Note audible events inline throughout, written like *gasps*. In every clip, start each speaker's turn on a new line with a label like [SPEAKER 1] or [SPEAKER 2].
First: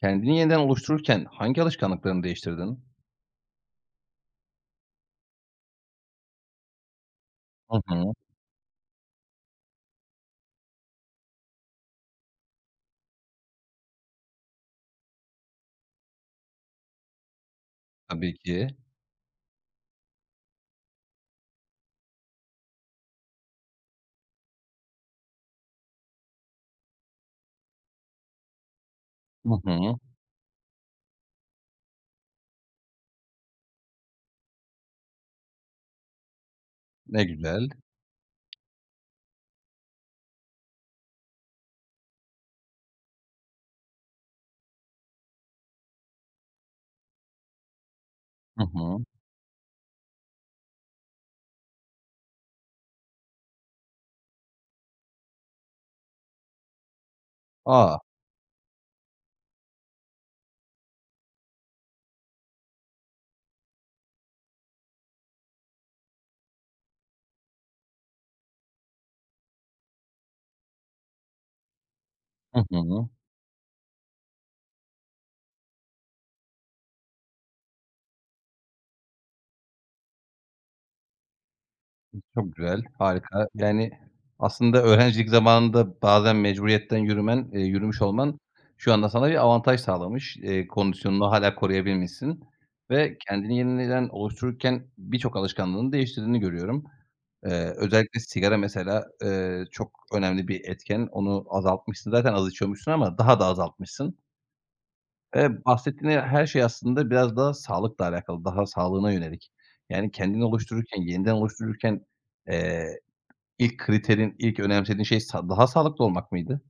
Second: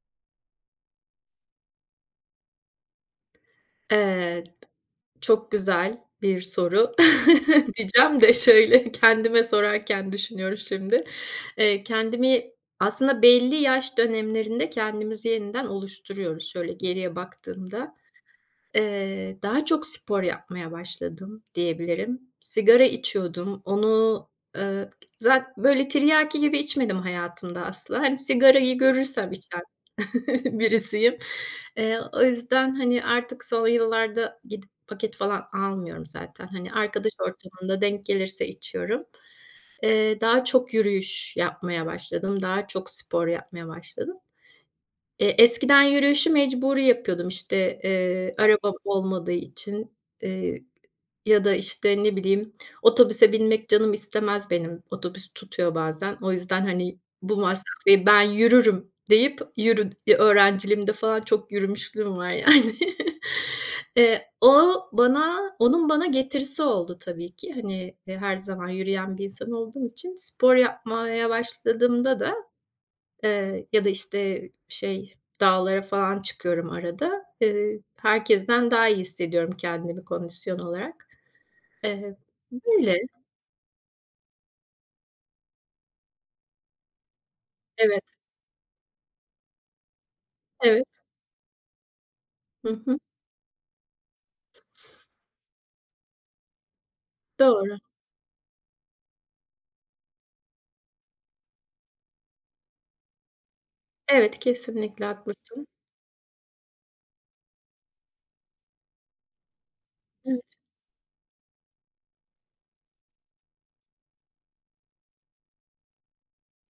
[SPEAKER 1] Kendini yeniden oluştururken hangi alışkanlıklarını değiştirdin?
[SPEAKER 2] Eee, Çok güzel bir soru *laughs*
[SPEAKER 1] Hı hı.
[SPEAKER 2] diyeceğim de şöyle kendime sorarken düşünüyorum şimdi. Kendimi Aslında belli yaş dönemlerinde kendimizi yeniden oluşturuyoruz şöyle geriye baktığımda.
[SPEAKER 1] Tabii ki.
[SPEAKER 2] Daha çok spor yapmaya başladım diyebilirim. Sigara içiyordum. Onu, eee, zat böyle tiryaki gibi içmedim hayatımda asla. Hani, sigarayı görürsem
[SPEAKER 1] Hı
[SPEAKER 2] içen
[SPEAKER 1] hı.
[SPEAKER 2] *laughs* birisiyim. O yüzden, hani, artık son yıllarda gidip paket falan almıyorum zaten. Hani, arkadaş
[SPEAKER 1] Ne güzel.
[SPEAKER 2] ortamında denk gelirse içiyorum. Daha çok yürüyüş yapmaya başladım. Daha çok spor yapmaya başladım. Eskiden yürüyüşü mecburi yapıyordum, işte,
[SPEAKER 1] Hı
[SPEAKER 2] arabam
[SPEAKER 1] hı.
[SPEAKER 2] olmadığı için, eee, ya da, işte, ne bileyim, otobüse binmek canım istemez benim. Otobüs tutuyor bazen. O yüzden, hani, bu
[SPEAKER 1] A!
[SPEAKER 2] masrafı ben yürürüm deyip yürü öğrenciliğimde falan çok yürümüşlüğüm var *laughs* yani. O bana Onun bana getirisi oldu tabii ki. Hani, her zaman yürüyen bir insan olduğum için spor yapmaya başladığımda da.
[SPEAKER 1] Hı hı.
[SPEAKER 2] Ya da, işte, şey, dağlara falan çıkıyorum arada. Herkesten daha iyi hissediyorum kendimi kondisyon olarak. Eee,
[SPEAKER 1] Çok güzel,
[SPEAKER 2] Böyle.
[SPEAKER 1] harika. Yani, aslında öğrencilik zamanında bazen mecburiyetten yürümen, yürümüş
[SPEAKER 2] Evet,
[SPEAKER 1] olman şu anda sana bir avantaj sağlamış.
[SPEAKER 2] evet.
[SPEAKER 1] Kondisyonunu hâlâ koruyabilmişsin
[SPEAKER 2] Hı hı.
[SPEAKER 1] ve kendini yeniden oluştururken birçok alışkanlığını değiştirdiğini görüyorum.
[SPEAKER 2] Doğru.
[SPEAKER 1] Özellikle sigara mesela, çok önemli bir etken. Onu azaltmışsın. Zaten az içiyormuşsun ama daha da azaltmışsın.
[SPEAKER 2] Evet, kesinlikle haklısın.
[SPEAKER 1] Bahsettiğin her şey aslında biraz daha sağlıkla alakalı, daha sağlığına yönelik. Yani kendini
[SPEAKER 2] Evet.
[SPEAKER 1] oluştururken, yeniden oluştururken, eee, ilk önemsediğin şey daha sağlıklı olmak mıydı?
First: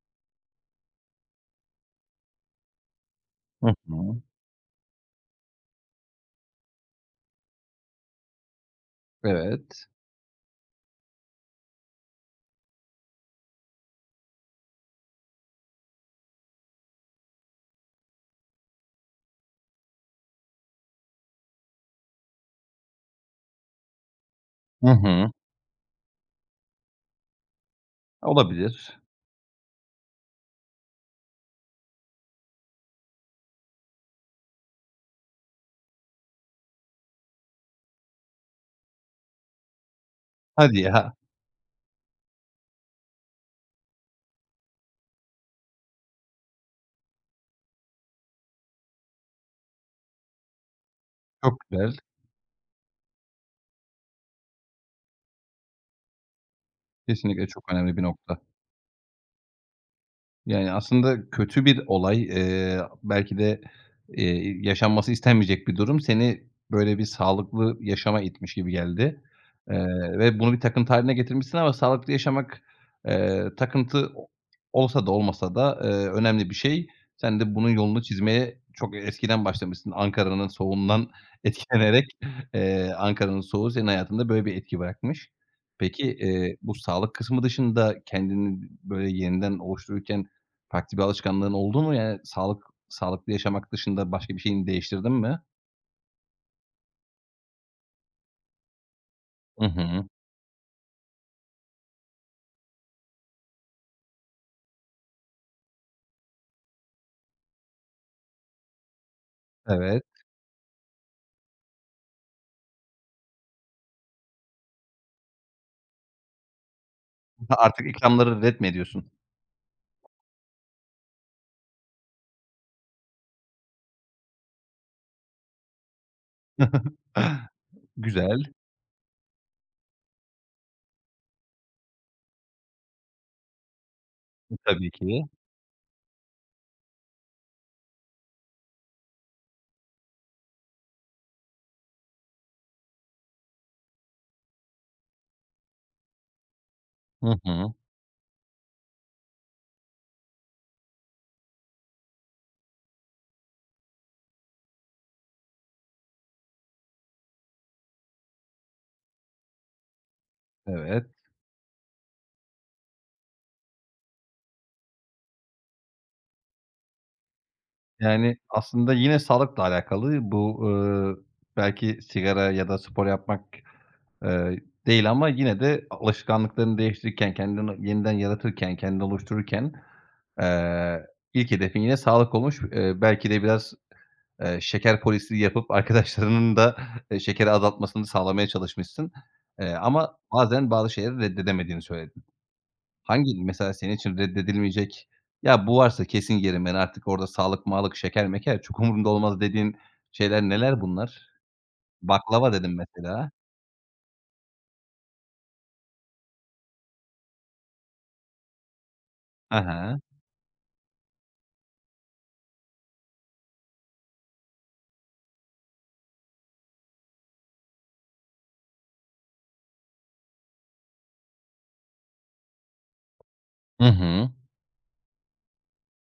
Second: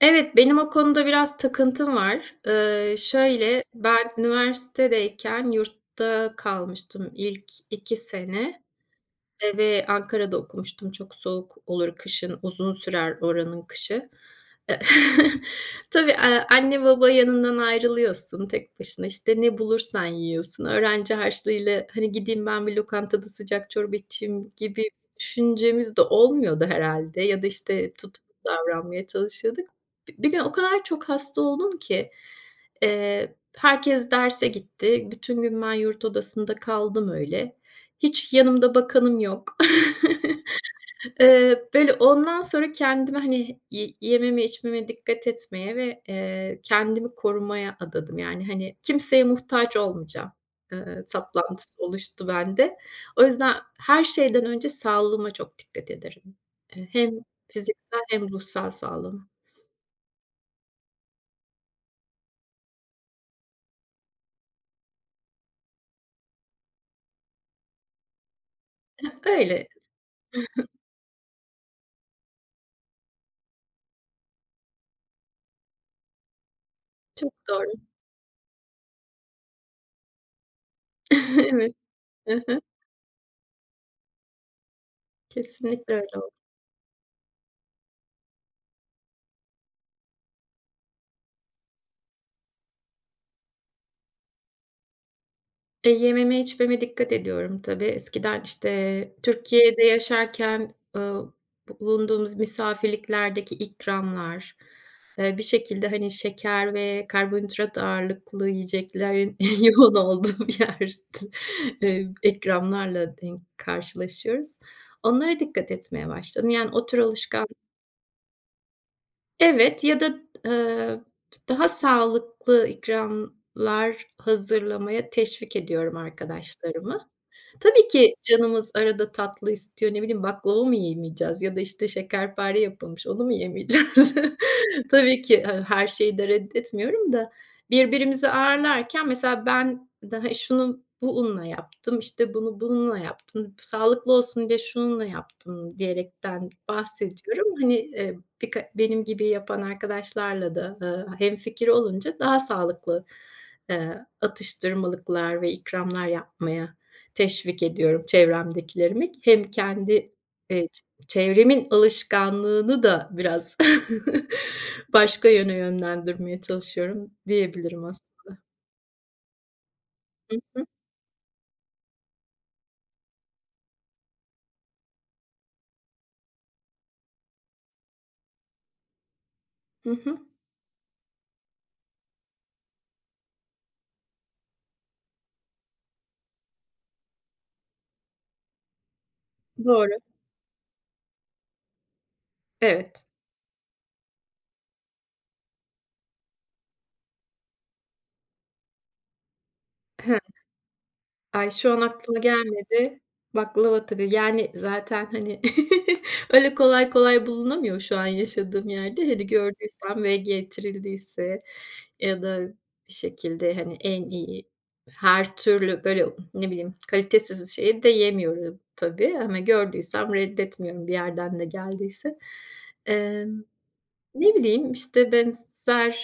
[SPEAKER 2] Evet, benim o konuda biraz takıntım var. Şöyle,
[SPEAKER 1] Hı
[SPEAKER 2] ben
[SPEAKER 1] hı.
[SPEAKER 2] üniversitedeyken yurtta kalmıştım ilk 2 sene,
[SPEAKER 1] Evet.
[SPEAKER 2] ve Ankara'da okumuştum. Çok soğuk olur kışın, uzun sürer oranın kışı. E *laughs* Tabii, anne baba yanından ayrılıyorsun. Tek başına, işte, ne bulursan yiyorsun. Öğrenci harçlığıyla, hani, gideyim ben bir lokantada sıcak çorba içeyim gibi
[SPEAKER 1] Hı hı.
[SPEAKER 2] düşüncemiz de olmuyordu herhâlde ya da, işte, tutuklu
[SPEAKER 1] Olabilir.
[SPEAKER 2] davranmaya çalışıyorduk. Bir gün o kadar çok hasta oldum ki, herkes derse gitti. Bütün gün ben yurt odasında kaldım öyle. Hiç yanımda bakanım yok.
[SPEAKER 1] Hadi ya,
[SPEAKER 2] Böyle, ondan sonra kendimi, hani, yememe, içmeme dikkat etmeye ve, kendimi korumaya adadım. Yani, hani, kimseye muhtaç olmayacağım,
[SPEAKER 1] çok
[SPEAKER 2] saplantısı
[SPEAKER 1] güzel.
[SPEAKER 2] oluştu bende. O yüzden her şeyden önce sağlığıma çok dikkat ederim. Hem
[SPEAKER 1] Kesinlikle çok önemli
[SPEAKER 2] fiziksel
[SPEAKER 1] bir
[SPEAKER 2] hem
[SPEAKER 1] nokta.
[SPEAKER 2] ruhsal sağlığıma.
[SPEAKER 1] Yani, aslında kötü bir olay, belki de, yaşanması istenmeyecek bir durum seni böyle bir sağlıklı yaşama itmiş gibi geldi,
[SPEAKER 2] Öyle,
[SPEAKER 1] eee, ve bunu bir takıntı hâline getirmişsin ama sağlıklı yaşamak, takıntı o olsa da olmasa da, önemli bir şey.
[SPEAKER 2] çok
[SPEAKER 1] Sen de bunun
[SPEAKER 2] doğru.
[SPEAKER 1] yolunu çizmeye çok eskiden başlamışsın. Ankara'nın soğuğundan *laughs*
[SPEAKER 2] *laughs* Evet.
[SPEAKER 1] etkilenerek,
[SPEAKER 2] Hı hı.
[SPEAKER 1] Ankara'nın soğuğu senin hayatında böyle bir etki bırakmış.
[SPEAKER 2] Kesinlikle
[SPEAKER 1] Peki,
[SPEAKER 2] öyle.
[SPEAKER 1] bu sağlık kısmı dışında kendini böyle yeniden oluştururken, farklı bir alışkanlığın oldu mu? Yani sağlıklı yaşamak dışında başka bir şeyini değiştirdin mi?
[SPEAKER 2] Yememe içmeme dikkat ediyorum tabii. Eskiden, işte,
[SPEAKER 1] Hı
[SPEAKER 2] Türkiye'de
[SPEAKER 1] hı.
[SPEAKER 2] yaşarken, bulunduğumuz misafirliklerdeki ikramlar, bir şekilde, hani, şeker ve karbonhidrat ağırlıklı yiyeceklerin *laughs* yoğun
[SPEAKER 1] Evet.
[SPEAKER 2] olduğu bir yerde, ikramlarla denk karşılaşıyoruz. Onlara dikkat etmeye başladım. Yani o tür alışkan.
[SPEAKER 1] Ha, artık ikramları ret mi ediyorsun?
[SPEAKER 2] Evet ya da, eee, daha sağlıklı ikramlar hazırlamaya teşvik ediyorum arkadaşlarımı.
[SPEAKER 1] *laughs*
[SPEAKER 2] Tabii ki
[SPEAKER 1] Güzel.
[SPEAKER 2] canımız arada tatlı istiyor. Ne bileyim, baklava mı yemeyeceğiz ya da, işte, şekerpare yapılmış, onu mu yemeyeceğiz? *laughs*
[SPEAKER 1] Tabii
[SPEAKER 2] Tabii
[SPEAKER 1] ki.
[SPEAKER 2] ki, hani, her şeyi de reddetmiyorum da birbirimizi ağırlarken mesela ben daha şunu bu unla yaptım, işte, bunu bununla yaptım, sağlıklı olsun diye şununla yaptım diyerekten
[SPEAKER 1] Hı
[SPEAKER 2] bahsediyorum.
[SPEAKER 1] hı.
[SPEAKER 2] Hani, birka benim gibi yapan arkadaşlarla da, hemfikir olunca daha sağlıklı, atıştırmalıklar ve ikramlar yapmaya teşvik ediyorum çevremdekilerimi. Hem kendi, ç
[SPEAKER 1] Evet.
[SPEAKER 2] çevremin alışkanlığını da biraz *laughs* başka yöne yönlendirmeye çalışıyorum diyebilirim aslında.
[SPEAKER 1] Yani aslında yine sağlıkla alakalı.
[SPEAKER 2] Hı
[SPEAKER 1] Bu,
[SPEAKER 2] hı.
[SPEAKER 1] belki sigara ya da spor yapmak, eee, değil ama yine de alışkanlıklarını değiştirirken, kendini yeniden yaratırken, kendini oluştururken,
[SPEAKER 2] Hı hı.
[SPEAKER 1] eee, ilk hedefin yine sağlık olmuş. Belki de biraz şeker polisliği yapıp *laughs* arkadaşlarının da, şekeri azaltmasını sağlamaya çalışmışsın.
[SPEAKER 2] Doğru.
[SPEAKER 1] Ama bazen bazı şeyleri reddedemediğini söyledin.
[SPEAKER 2] Evet.
[SPEAKER 1] Hangi mesela senin için reddedilmeyecek, "Ya, bu varsa kesin yerim ben artık orada sağlık mağlık, şeker meker çok umurumda olmaz." dediğin
[SPEAKER 2] Hı
[SPEAKER 1] şeyler neler bunlar?
[SPEAKER 2] Ay, şu an aklıma
[SPEAKER 1] Baklava dedin
[SPEAKER 2] gelmedi.
[SPEAKER 1] mesela.
[SPEAKER 2] Baklava tabii. Yani, zaten, hani, *laughs* öyle kolay kolay bulunamıyor şu an yaşadığım yerde. Hele
[SPEAKER 1] Hı hı.
[SPEAKER 2] gördüysem ve getirildiyse ya da bir şekilde, hani, en iyi her türlü, böyle, ne bileyim, kalitesiz şeyi de yemiyorum tabii ama gördüysem reddetmiyorum bir yerden de geldiyse. Emm,
[SPEAKER 1] Hı hı.
[SPEAKER 2] Ne bileyim, işte, benzer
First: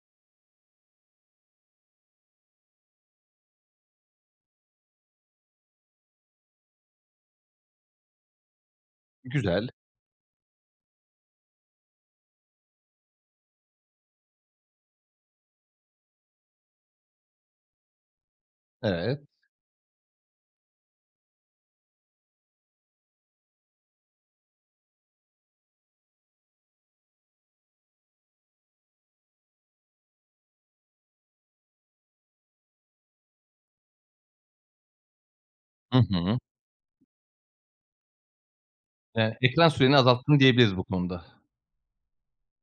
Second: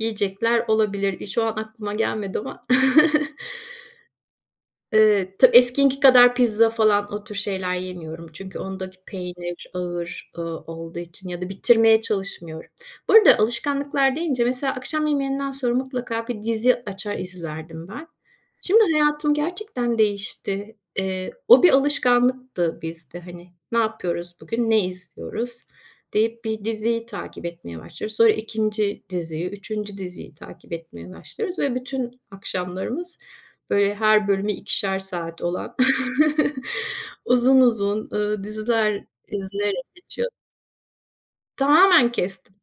[SPEAKER 2] yiyecekler olabilir. Şu an aklıma gelmedi ama. *laughs* Ta eskininki kadar pizza falan o tür şeyler yemiyorum. Çünkü ondaki peynir
[SPEAKER 1] Güzel.
[SPEAKER 2] ağır, olduğu için ya da bitirmeye çalışmıyorum. Bu arada alışkanlıklar deyince mesela akşam yemeğinden sonra mutlaka bir dizi açar izlerdim ben. Şimdi
[SPEAKER 1] Evet.
[SPEAKER 2] hayatım gerçekten değişti. O bir alışkanlıktı bizde, hani, "Ne yapıyoruz bugün, ne izliyoruz?" deyip bir diziyi takip etmeye başlıyoruz. Sonra ikinci diziyi, üçüncü diziyi takip etmeye başlıyoruz ve bütün akşamlarımız böyle her bölümü 2'şer saat olan
[SPEAKER 1] Hı hı.
[SPEAKER 2] *laughs* uzun uzun, diziler
[SPEAKER 1] Ekran
[SPEAKER 2] izleyerek
[SPEAKER 1] süreni
[SPEAKER 2] geçiyor.
[SPEAKER 1] azalttın diyebiliriz bu konuda.
[SPEAKER 2] Tamamen kestim.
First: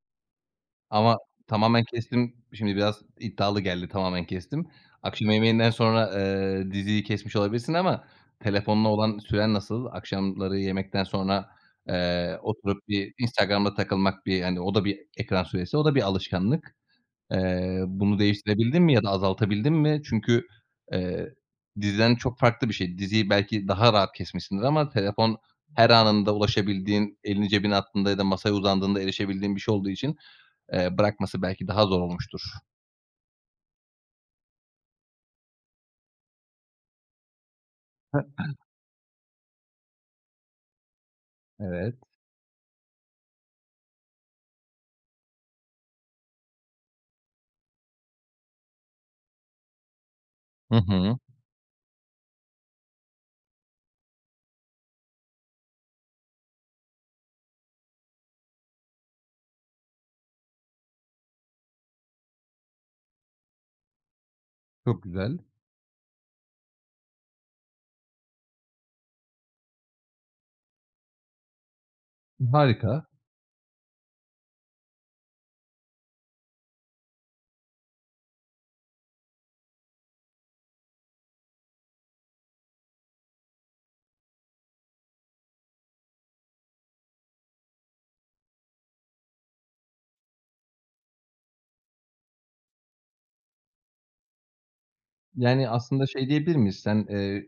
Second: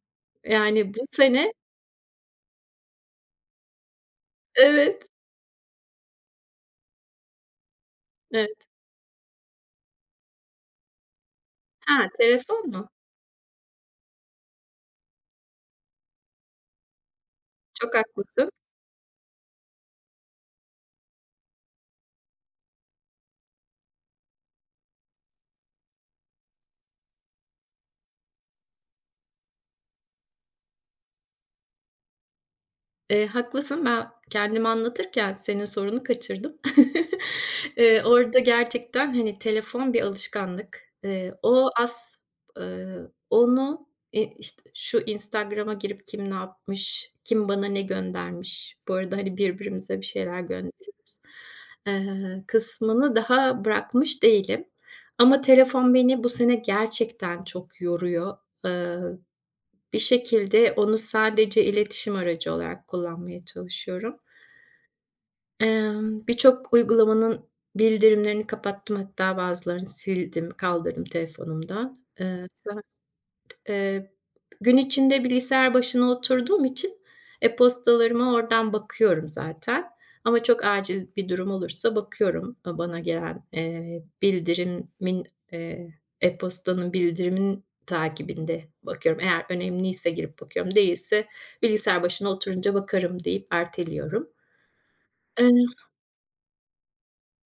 [SPEAKER 2] Yani bu
[SPEAKER 1] Ama
[SPEAKER 2] sene.
[SPEAKER 1] tamamen kestim. Şimdi biraz iddialı geldi tamamen kestim.
[SPEAKER 2] Evet,
[SPEAKER 1] Akşam yemeğinden sonra, diziyi kesmiş olabilirsin ama
[SPEAKER 2] evet.
[SPEAKER 1] telefonla olan süren nasıl? Akşamları yemekten sonra,
[SPEAKER 2] Ha, telefon mu?
[SPEAKER 1] oturup bir Instagram'da takılmak bir, hani, o da bir ekran süresi, o da bir alışkanlık.
[SPEAKER 2] Çok
[SPEAKER 1] Bunu
[SPEAKER 2] haklısın.
[SPEAKER 1] değiştirebildin mi ya da azaltabildin mi? Çünkü, eee, diziden çok farklı bir şey. Diziyi belki daha rahat kesmişsindir ama telefon her anında ulaşabildiğin, elini cebine attığında ya da masaya uzandığında erişebildiğin bir şey olduğu için bırakması belki daha zor olmuştur.
[SPEAKER 2] Haklısın. Ben kendimi anlatırken senin sorunu kaçırdım. *laughs* Orada gerçekten, hani, telefon bir alışkanlık. O
[SPEAKER 1] Evet.
[SPEAKER 2] as eee, onu, e, işte, şu Instagram'a girip kim ne yapmış, kim bana ne göndermiş, bu arada, hani, birbirimize bir şeyler
[SPEAKER 1] Hı hı.
[SPEAKER 2] gönderiyoruz, kısmını daha bırakmış değilim. Ama telefon beni bu sene gerçekten çok yoruyor. Eee Bir şekilde onu sadece iletişim aracı olarak kullanmaya çalışıyorum.
[SPEAKER 1] Çok güzel.
[SPEAKER 2] Birçok uygulamanın bildirimlerini kapattım hatta bazılarını sildim, kaldırdım telefonumdan. Sa
[SPEAKER 1] Harika.
[SPEAKER 2] Eee, Gün içinde bilgisayar başına oturduğum için e-postalarıma oradan bakıyorum zaten ama çok acil bir durum olursa bakıyorum, bana gelen, bildirimin, eee, e-postanın bildirimin takibinde bakıyorum. Eğer önemliyse girip bakıyorum, değilse bilgisayar başına oturunca bakarım deyip erteliyorum. Eee,
[SPEAKER 1] Yani, aslında şey diyebilir miyiz? Sen,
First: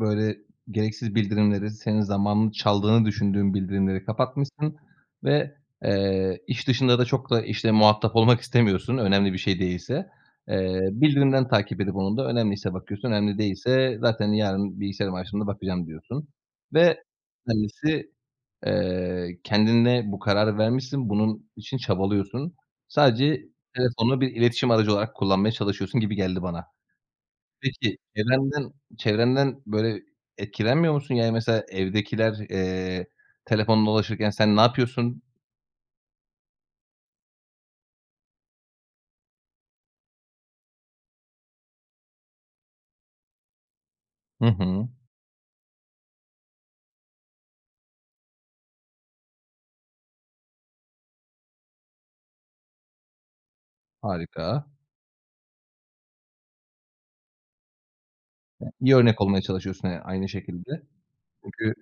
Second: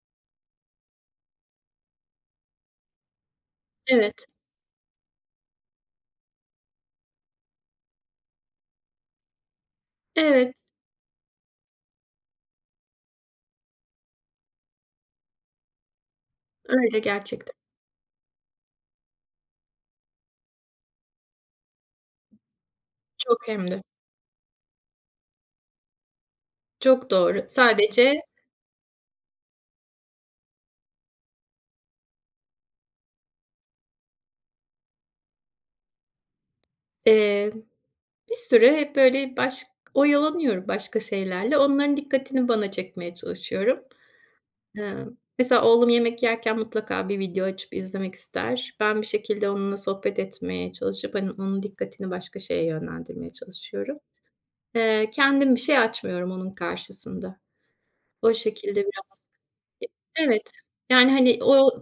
[SPEAKER 1] böyle gereksiz bildirimleri, senin zamanını çaldığını düşündüğün bildirimleri
[SPEAKER 2] evet,
[SPEAKER 1] kapatmışsın ve, iş dışında da çok da, işte, muhatap olmak istemiyorsun önemli bir şey değilse.
[SPEAKER 2] evet,
[SPEAKER 1] Bildirimden takip edip onun da önemliyse bakıyorsun, önemli değilse zaten yarın bilgisayarımı açtığımda bakacağım diyorsun ve
[SPEAKER 2] öyle gerçekten.
[SPEAKER 1] önemlisi kendinle bu kararı vermişsin, bunun için çabalıyorsun. Sadece
[SPEAKER 2] Çok hem de.
[SPEAKER 1] telefonu bir iletişim aracı olarak kullanmaya çalışıyorsun gibi geldi bana.
[SPEAKER 2] Çok doğru.
[SPEAKER 1] Peki
[SPEAKER 2] Sadece,
[SPEAKER 1] çevrenden, böyle, etkilenmiyor musun? Yani, mesela evdekiler, telefonla dolaşırken sen ne yapıyorsun?
[SPEAKER 2] eee bir süre hep böyle oyalanıyorum başka şeylerle. Onların dikkatini bana çekmeye çalışıyorum.
[SPEAKER 1] Hı hı.
[SPEAKER 2] Eee, Mesela oğlum yemek yerken mutlaka bir video açıp izlemek ister. Ben bir şekilde onunla sohbet etmeye çalışıp, hani, onun dikkatini başka şeye yönlendirmeye çalışıyorum.
[SPEAKER 1] Harika.
[SPEAKER 2] Kendim bir şey açmıyorum onun karşısında. O
[SPEAKER 1] Ya,
[SPEAKER 2] şekilde
[SPEAKER 1] iyi örnek
[SPEAKER 2] biraz.
[SPEAKER 1] olmaya çalışıyorsun, aynı
[SPEAKER 2] Evet.
[SPEAKER 1] şekilde.
[SPEAKER 2] Yani, hani, o
[SPEAKER 1] Çünkü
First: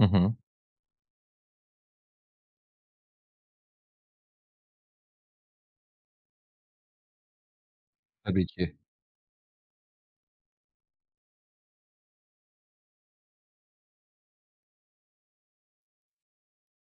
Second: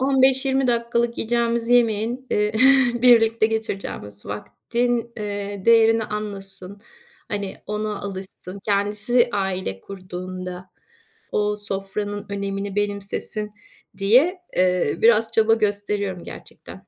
[SPEAKER 1] Hı hı.
[SPEAKER 2] dakikalık yiyeceğimiz yemeğin, *laughs* birlikte geçireceğimiz vaktin, değerini anlasın. Hani, ona
[SPEAKER 1] Tabii
[SPEAKER 2] alışsın.
[SPEAKER 1] ki.
[SPEAKER 2] Kendisi aile kurduğunda o sofranın önemini benimsesin diye, biraz çaba gösteriyorum gerçekten.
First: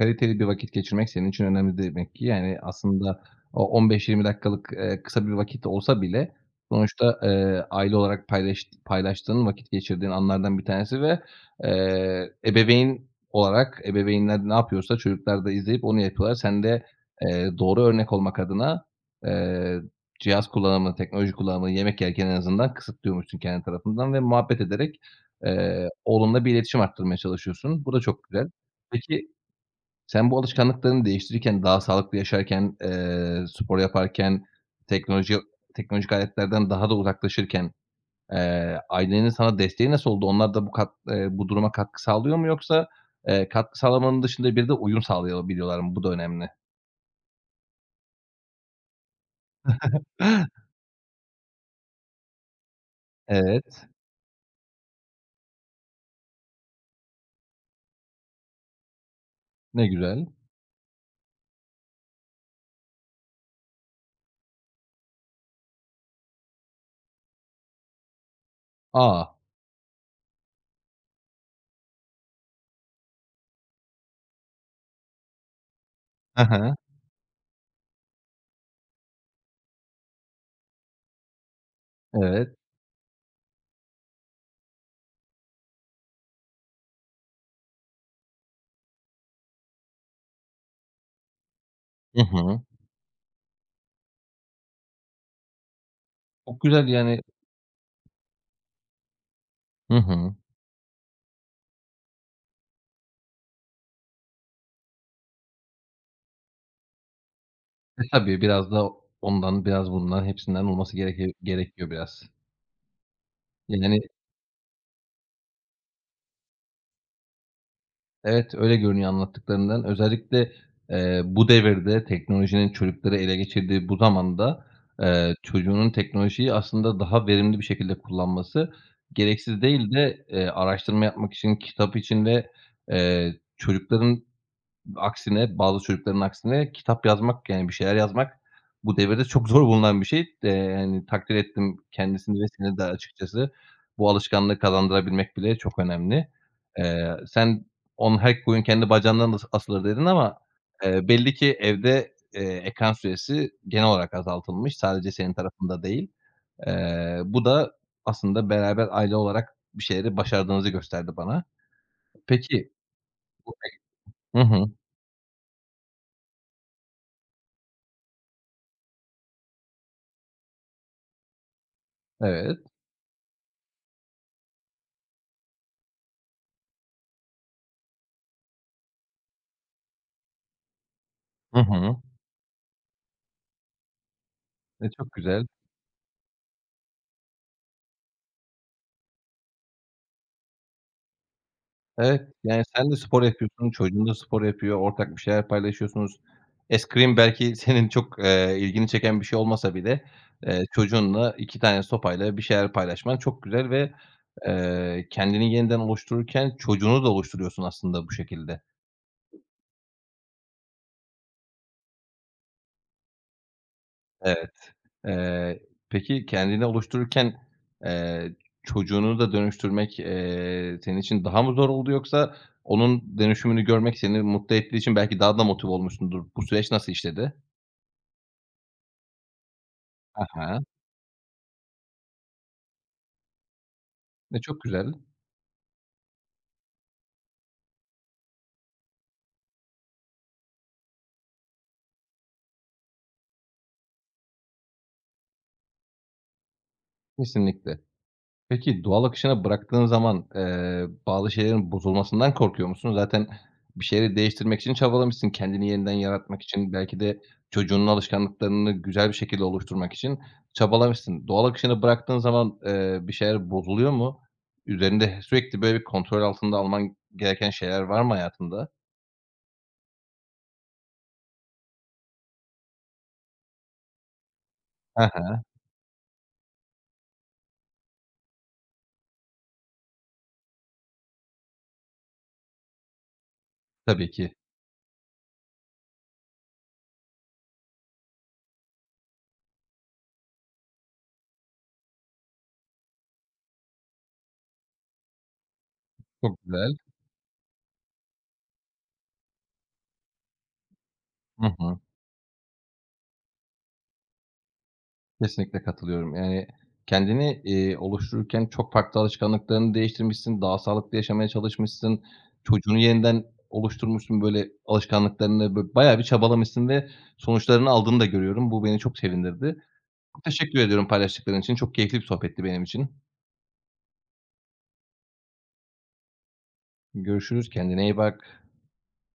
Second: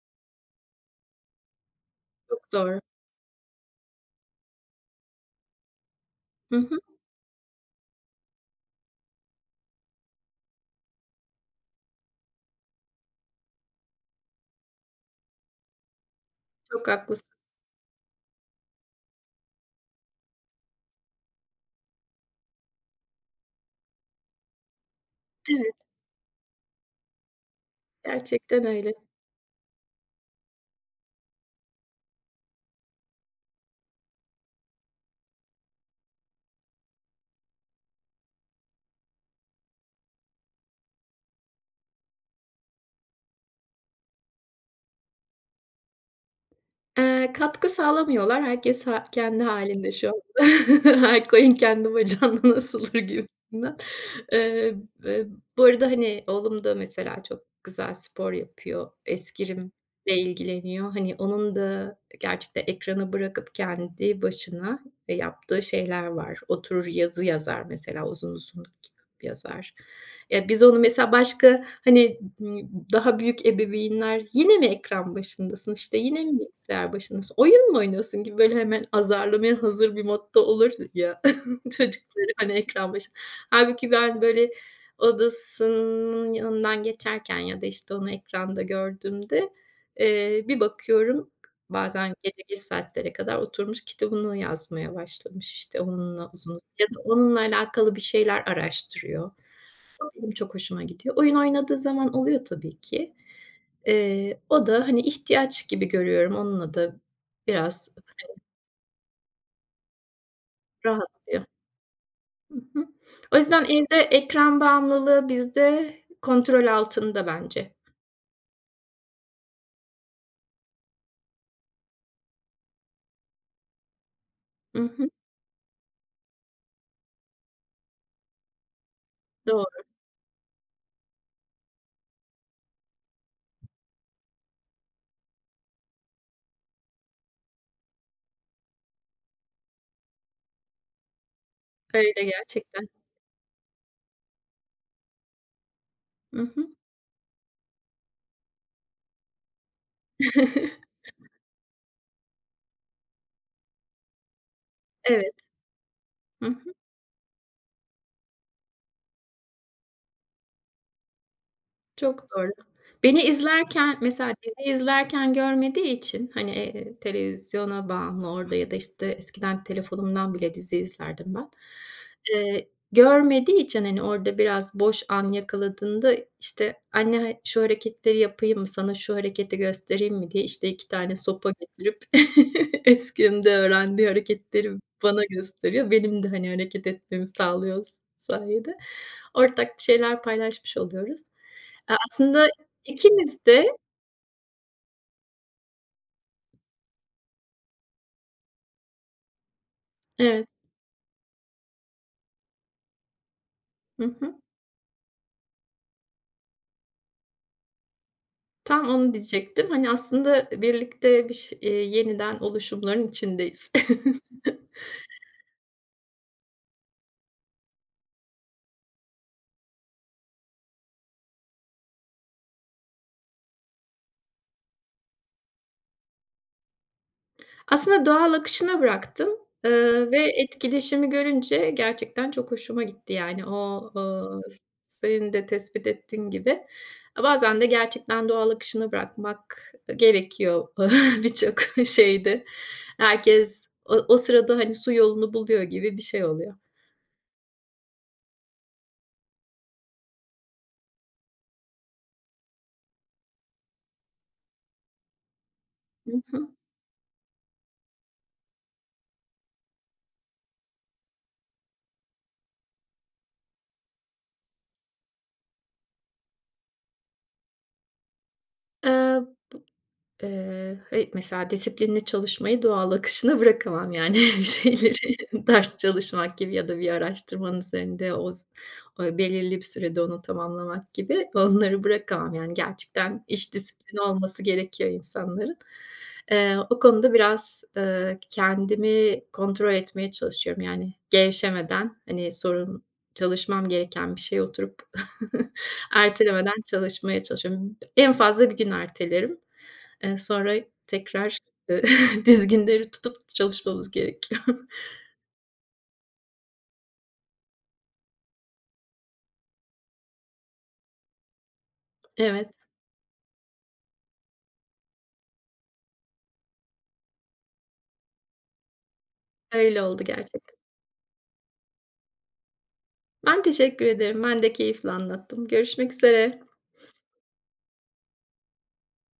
[SPEAKER 1] Kaliteli bir vakit geçirmek senin için önemli demek ki.
[SPEAKER 2] Çok
[SPEAKER 1] Yani,
[SPEAKER 2] doğru.
[SPEAKER 1] aslında o 15-20 dakikalık, kısa bir vakit olsa bile
[SPEAKER 2] Hı hı,
[SPEAKER 1] sonuçta, aile olarak paylaştığın, vakit geçirdiğin anlardan bir tanesi ve, ebeveyn olarak ebeveynler ne yapıyorsa çocuklar da izleyip onu yapıyorlar. Sen de,
[SPEAKER 2] çok haklısın.
[SPEAKER 1] doğru örnek olmak adına, eee, cihaz kullanımını, teknoloji kullanımını yemek yerken en azından kısıtlıyormuşsun kendi tarafından ve muhabbet ederek,
[SPEAKER 2] Evet,
[SPEAKER 1] oğlunla bir iletişim arttırmaya çalışıyorsun. Bu da çok güzel.
[SPEAKER 2] gerçekten öyle.
[SPEAKER 1] Peki sen bu alışkanlıklarını değiştirirken, daha sağlıklı yaşarken, spor yaparken, teknoloji teknolojik aletlerden daha da uzaklaşırken, ailenin sana desteği nasıl oldu? Onlar da bu duruma katkı sağlıyor mu yoksa, katkı sağlamanın dışında bir de uyum sağlayabiliyorlar mı? Bu da önemli.
[SPEAKER 2] Katkı sağlamıyorlar. Herkes ha kendi hâlinde şu anda.
[SPEAKER 1] *gasps*
[SPEAKER 2] *laughs* Her koyun kendi bacağından asılır gibisinden.
[SPEAKER 1] Evet,
[SPEAKER 2] Eee, eee, Bu arada, hani, oğlum da mesela çok güzel spor yapıyor. Eskirimle
[SPEAKER 1] ne güzel.
[SPEAKER 2] ilgileniyor. Hani, onun da gerçekten ekranı bırakıp kendi başına, yaptığı şeyler var. Oturur yazı yazar mesela, uzun uzun kitap
[SPEAKER 1] A!
[SPEAKER 2] yazar. Ya, biz onu mesela başka, hani, daha büyük ebeveynler "Yine mi ekran başındasın, işte, yine mi
[SPEAKER 1] Hı hı.
[SPEAKER 2] bilgisayar başındasın, oyun mu oynuyorsun?" gibi böyle hemen azarlamaya hazır bir modda olur ya *laughs* çocukları, hani,
[SPEAKER 1] Evet.
[SPEAKER 2] ekran başı. Hâlbuki ben böyle odasının yanından geçerken ya da, işte, onu ekranda gördüğümde, bir bakıyorum bazen
[SPEAKER 1] Hı
[SPEAKER 2] gece geç
[SPEAKER 1] hı.
[SPEAKER 2] saatlere kadar oturmuş kitabını yazmaya başlamış, işte, onunla uzun
[SPEAKER 1] Çok
[SPEAKER 2] ya
[SPEAKER 1] güzel
[SPEAKER 2] da
[SPEAKER 1] yani.
[SPEAKER 2] onunla alakalı bir şeyler araştırıyor.
[SPEAKER 1] Hı
[SPEAKER 2] Benim
[SPEAKER 1] hı.
[SPEAKER 2] çok hoşuma gidiyor. Oyun oynadığı zaman oluyor tabii ki. O da, hani, ihtiyaç gibi görüyorum. Onunla da biraz
[SPEAKER 1] E, tabii biraz da ondan, biraz bundan, hepsinden olması gereki
[SPEAKER 2] rahatlıyor.
[SPEAKER 1] gerekiyor biraz.
[SPEAKER 2] Hı hı. O yüzden evde
[SPEAKER 1] Yani
[SPEAKER 2] ekran bağımlılığı bizde kontrol altında bence.
[SPEAKER 1] evet, öyle görünüyor anlattıklarından. Özellikle, bu devirde teknolojinin çocukları ele geçirdiği bu zamanda,
[SPEAKER 2] Hı hı.
[SPEAKER 1] çocuğunun teknolojiyi aslında daha verimli bir şekilde kullanması gereksiz
[SPEAKER 2] Doğru.
[SPEAKER 1] değil de, araştırma yapmak için, kitap için ve, çocukların Aksine bazı çocukların aksine kitap yazmak, yani bir şeyler yazmak bu devirde çok zor bulunan bir şey. Yani takdir ettim
[SPEAKER 2] Öyle
[SPEAKER 1] kendisini ve seni de
[SPEAKER 2] gerçekten.
[SPEAKER 1] açıkçası. Bu alışkanlığı kazandırabilmek bile çok önemli.
[SPEAKER 2] Hı hı.
[SPEAKER 1] Sen Her koyun kendi bacağından asılır." dedin ama,
[SPEAKER 2] *laughs*
[SPEAKER 1] belli ki evde, ekran süresi genel olarak azaltılmış. Sadece senin
[SPEAKER 2] Evet.
[SPEAKER 1] tarafında değil.
[SPEAKER 2] Hı hı.
[SPEAKER 1] Bu da aslında beraber aile olarak bir şeyleri başardığınızı gösterdi bana.
[SPEAKER 2] Çok doğru.
[SPEAKER 1] Peki
[SPEAKER 2] Beni
[SPEAKER 1] bu
[SPEAKER 2] izlerken mesela
[SPEAKER 1] Hı hı.
[SPEAKER 2] dizi izlerken görmediği için, hani, televizyona bağımlı orada ya da, işte, eskiden telefonumdan bile dizi izlerdim ben.
[SPEAKER 1] Evet.
[SPEAKER 2] Görmediği için, hani, orada biraz boş an yakaladığında, işte, "Anne, ha şu hareketleri yapayım mı, sana şu hareketi göstereyim mi?" diye, işte, 2 tane sopa
[SPEAKER 1] Hı hı.
[SPEAKER 2] getirip *laughs* eskrimde öğrendiği hareketleri
[SPEAKER 1] E, çok
[SPEAKER 2] bana
[SPEAKER 1] güzel.
[SPEAKER 2] gösteriyor. Benim de, hani, hareket etmemi sağlıyor o sayede. Ortak bir şeyler paylaşmış oluyoruz.
[SPEAKER 1] Evet,
[SPEAKER 2] Aslında
[SPEAKER 1] yani sen de spor
[SPEAKER 2] ikimiz
[SPEAKER 1] yapıyorsun,
[SPEAKER 2] de.
[SPEAKER 1] çocuğun da spor yapıyor, ortak bir şeyler paylaşıyorsunuz. Eskrim belki *laughs* senin çok, ilgini çeken bir şey olmasa bile,
[SPEAKER 2] Evet.
[SPEAKER 1] çocuğunla 2 tane sopayla bir şeyler paylaşman çok güzel ve,
[SPEAKER 2] Hı hı.
[SPEAKER 1] kendini yeniden oluştururken çocuğunu da oluşturuyorsun aslında bu şekilde.
[SPEAKER 2] Tam onu diyecektim. Hani, aslında birlikte bir ş yeniden oluşumların içindeyiz.
[SPEAKER 1] Evet. Eee, peki kendini oluştururken, eee, çocuğunu da dönüştürmek, senin için daha mı zor oldu yoksa onun dönüşümünü görmek seni mutlu ettiği için belki daha da motive olmuşsundur. Bu süreç nasıl işledi?
[SPEAKER 2] Aslında doğal akışına bıraktım, ve
[SPEAKER 1] Aha,
[SPEAKER 2] etkileşimi görünce gerçekten çok hoşuma gitti. Yani o,
[SPEAKER 1] ne çok güzel.
[SPEAKER 2] senin de tespit ettiğin gibi, bazen de gerçekten doğal akışına bırakmak gerekiyor *laughs* birçok şeyde. Herkes o sırada, hani, su yolunu buluyor gibi bir şey oluyor.
[SPEAKER 1] Kesinlikle. Peki, doğal akışına bıraktığın zaman, bazı şeylerin bozulmasından korkuyor musun? Zaten bir şeyleri değiştirmek için çabalamışsın, kendini yeniden
[SPEAKER 2] Hı
[SPEAKER 1] yaratmak
[SPEAKER 2] hı.
[SPEAKER 1] için, belki de çocuğunun alışkanlıklarını güzel bir şekilde oluşturmak için çabalamışsın. Doğal akışına bıraktığın zaman, bir şeyler bozuluyor mu? Üzerinde sürekli böyle bir kontrol altında alman gereken şeyler var mı hayatında?
[SPEAKER 2] Eee he, mesela disiplinli çalışmayı doğal akışına bırakamam yani *laughs* bir
[SPEAKER 1] He
[SPEAKER 2] şeyleri
[SPEAKER 1] he,
[SPEAKER 2] ders çalışmak gibi ya da bir araştırmanın üzerinde oz belirli bir sürede onu tamamlamak gibi onları bırakamam. Yani gerçekten iş disiplini
[SPEAKER 1] tabii ki.
[SPEAKER 2] olması gerekiyor insanların. O konuda biraz, kendimi kontrol etmeye çalışıyorum. Yani gevşemeden, hani, sorun çalışmam gereken bir şeye oturup *laughs*
[SPEAKER 1] Çok
[SPEAKER 2] ertelemeden
[SPEAKER 1] güzel.
[SPEAKER 2] çalışmaya çalışıyorum. En fazla bir gün ertelerim. Sonra tekrar,
[SPEAKER 1] Hı hı.
[SPEAKER 2] eee, *laughs* dizginleri tutup çalışmamız gerekiyor. *laughs*
[SPEAKER 1] Kesinlikle katılıyorum. Yani, kendini, oluştururken çok farklı alışkanlıklarını değiştirmişsin, daha sağlıklı yaşamaya çalışmışsın,
[SPEAKER 2] Evet,
[SPEAKER 1] çocuğunu yeniden oluşturmuşsun, böyle, alışkanlıklarını bayağı bir çabalamışsın ve sonuçlarını aldığını da görüyorum. Bu beni çok sevindirdi.
[SPEAKER 2] öyle oldu
[SPEAKER 1] Çok
[SPEAKER 2] gerçekten.
[SPEAKER 1] teşekkür ediyorum paylaştıkların için. Çok keyifli bir sohbetti benim için.
[SPEAKER 2] Ben teşekkür ederim. Ben de keyifle anlattım. Görüşmek üzere.
[SPEAKER 1] Görüşürüz, kendine iyi bak.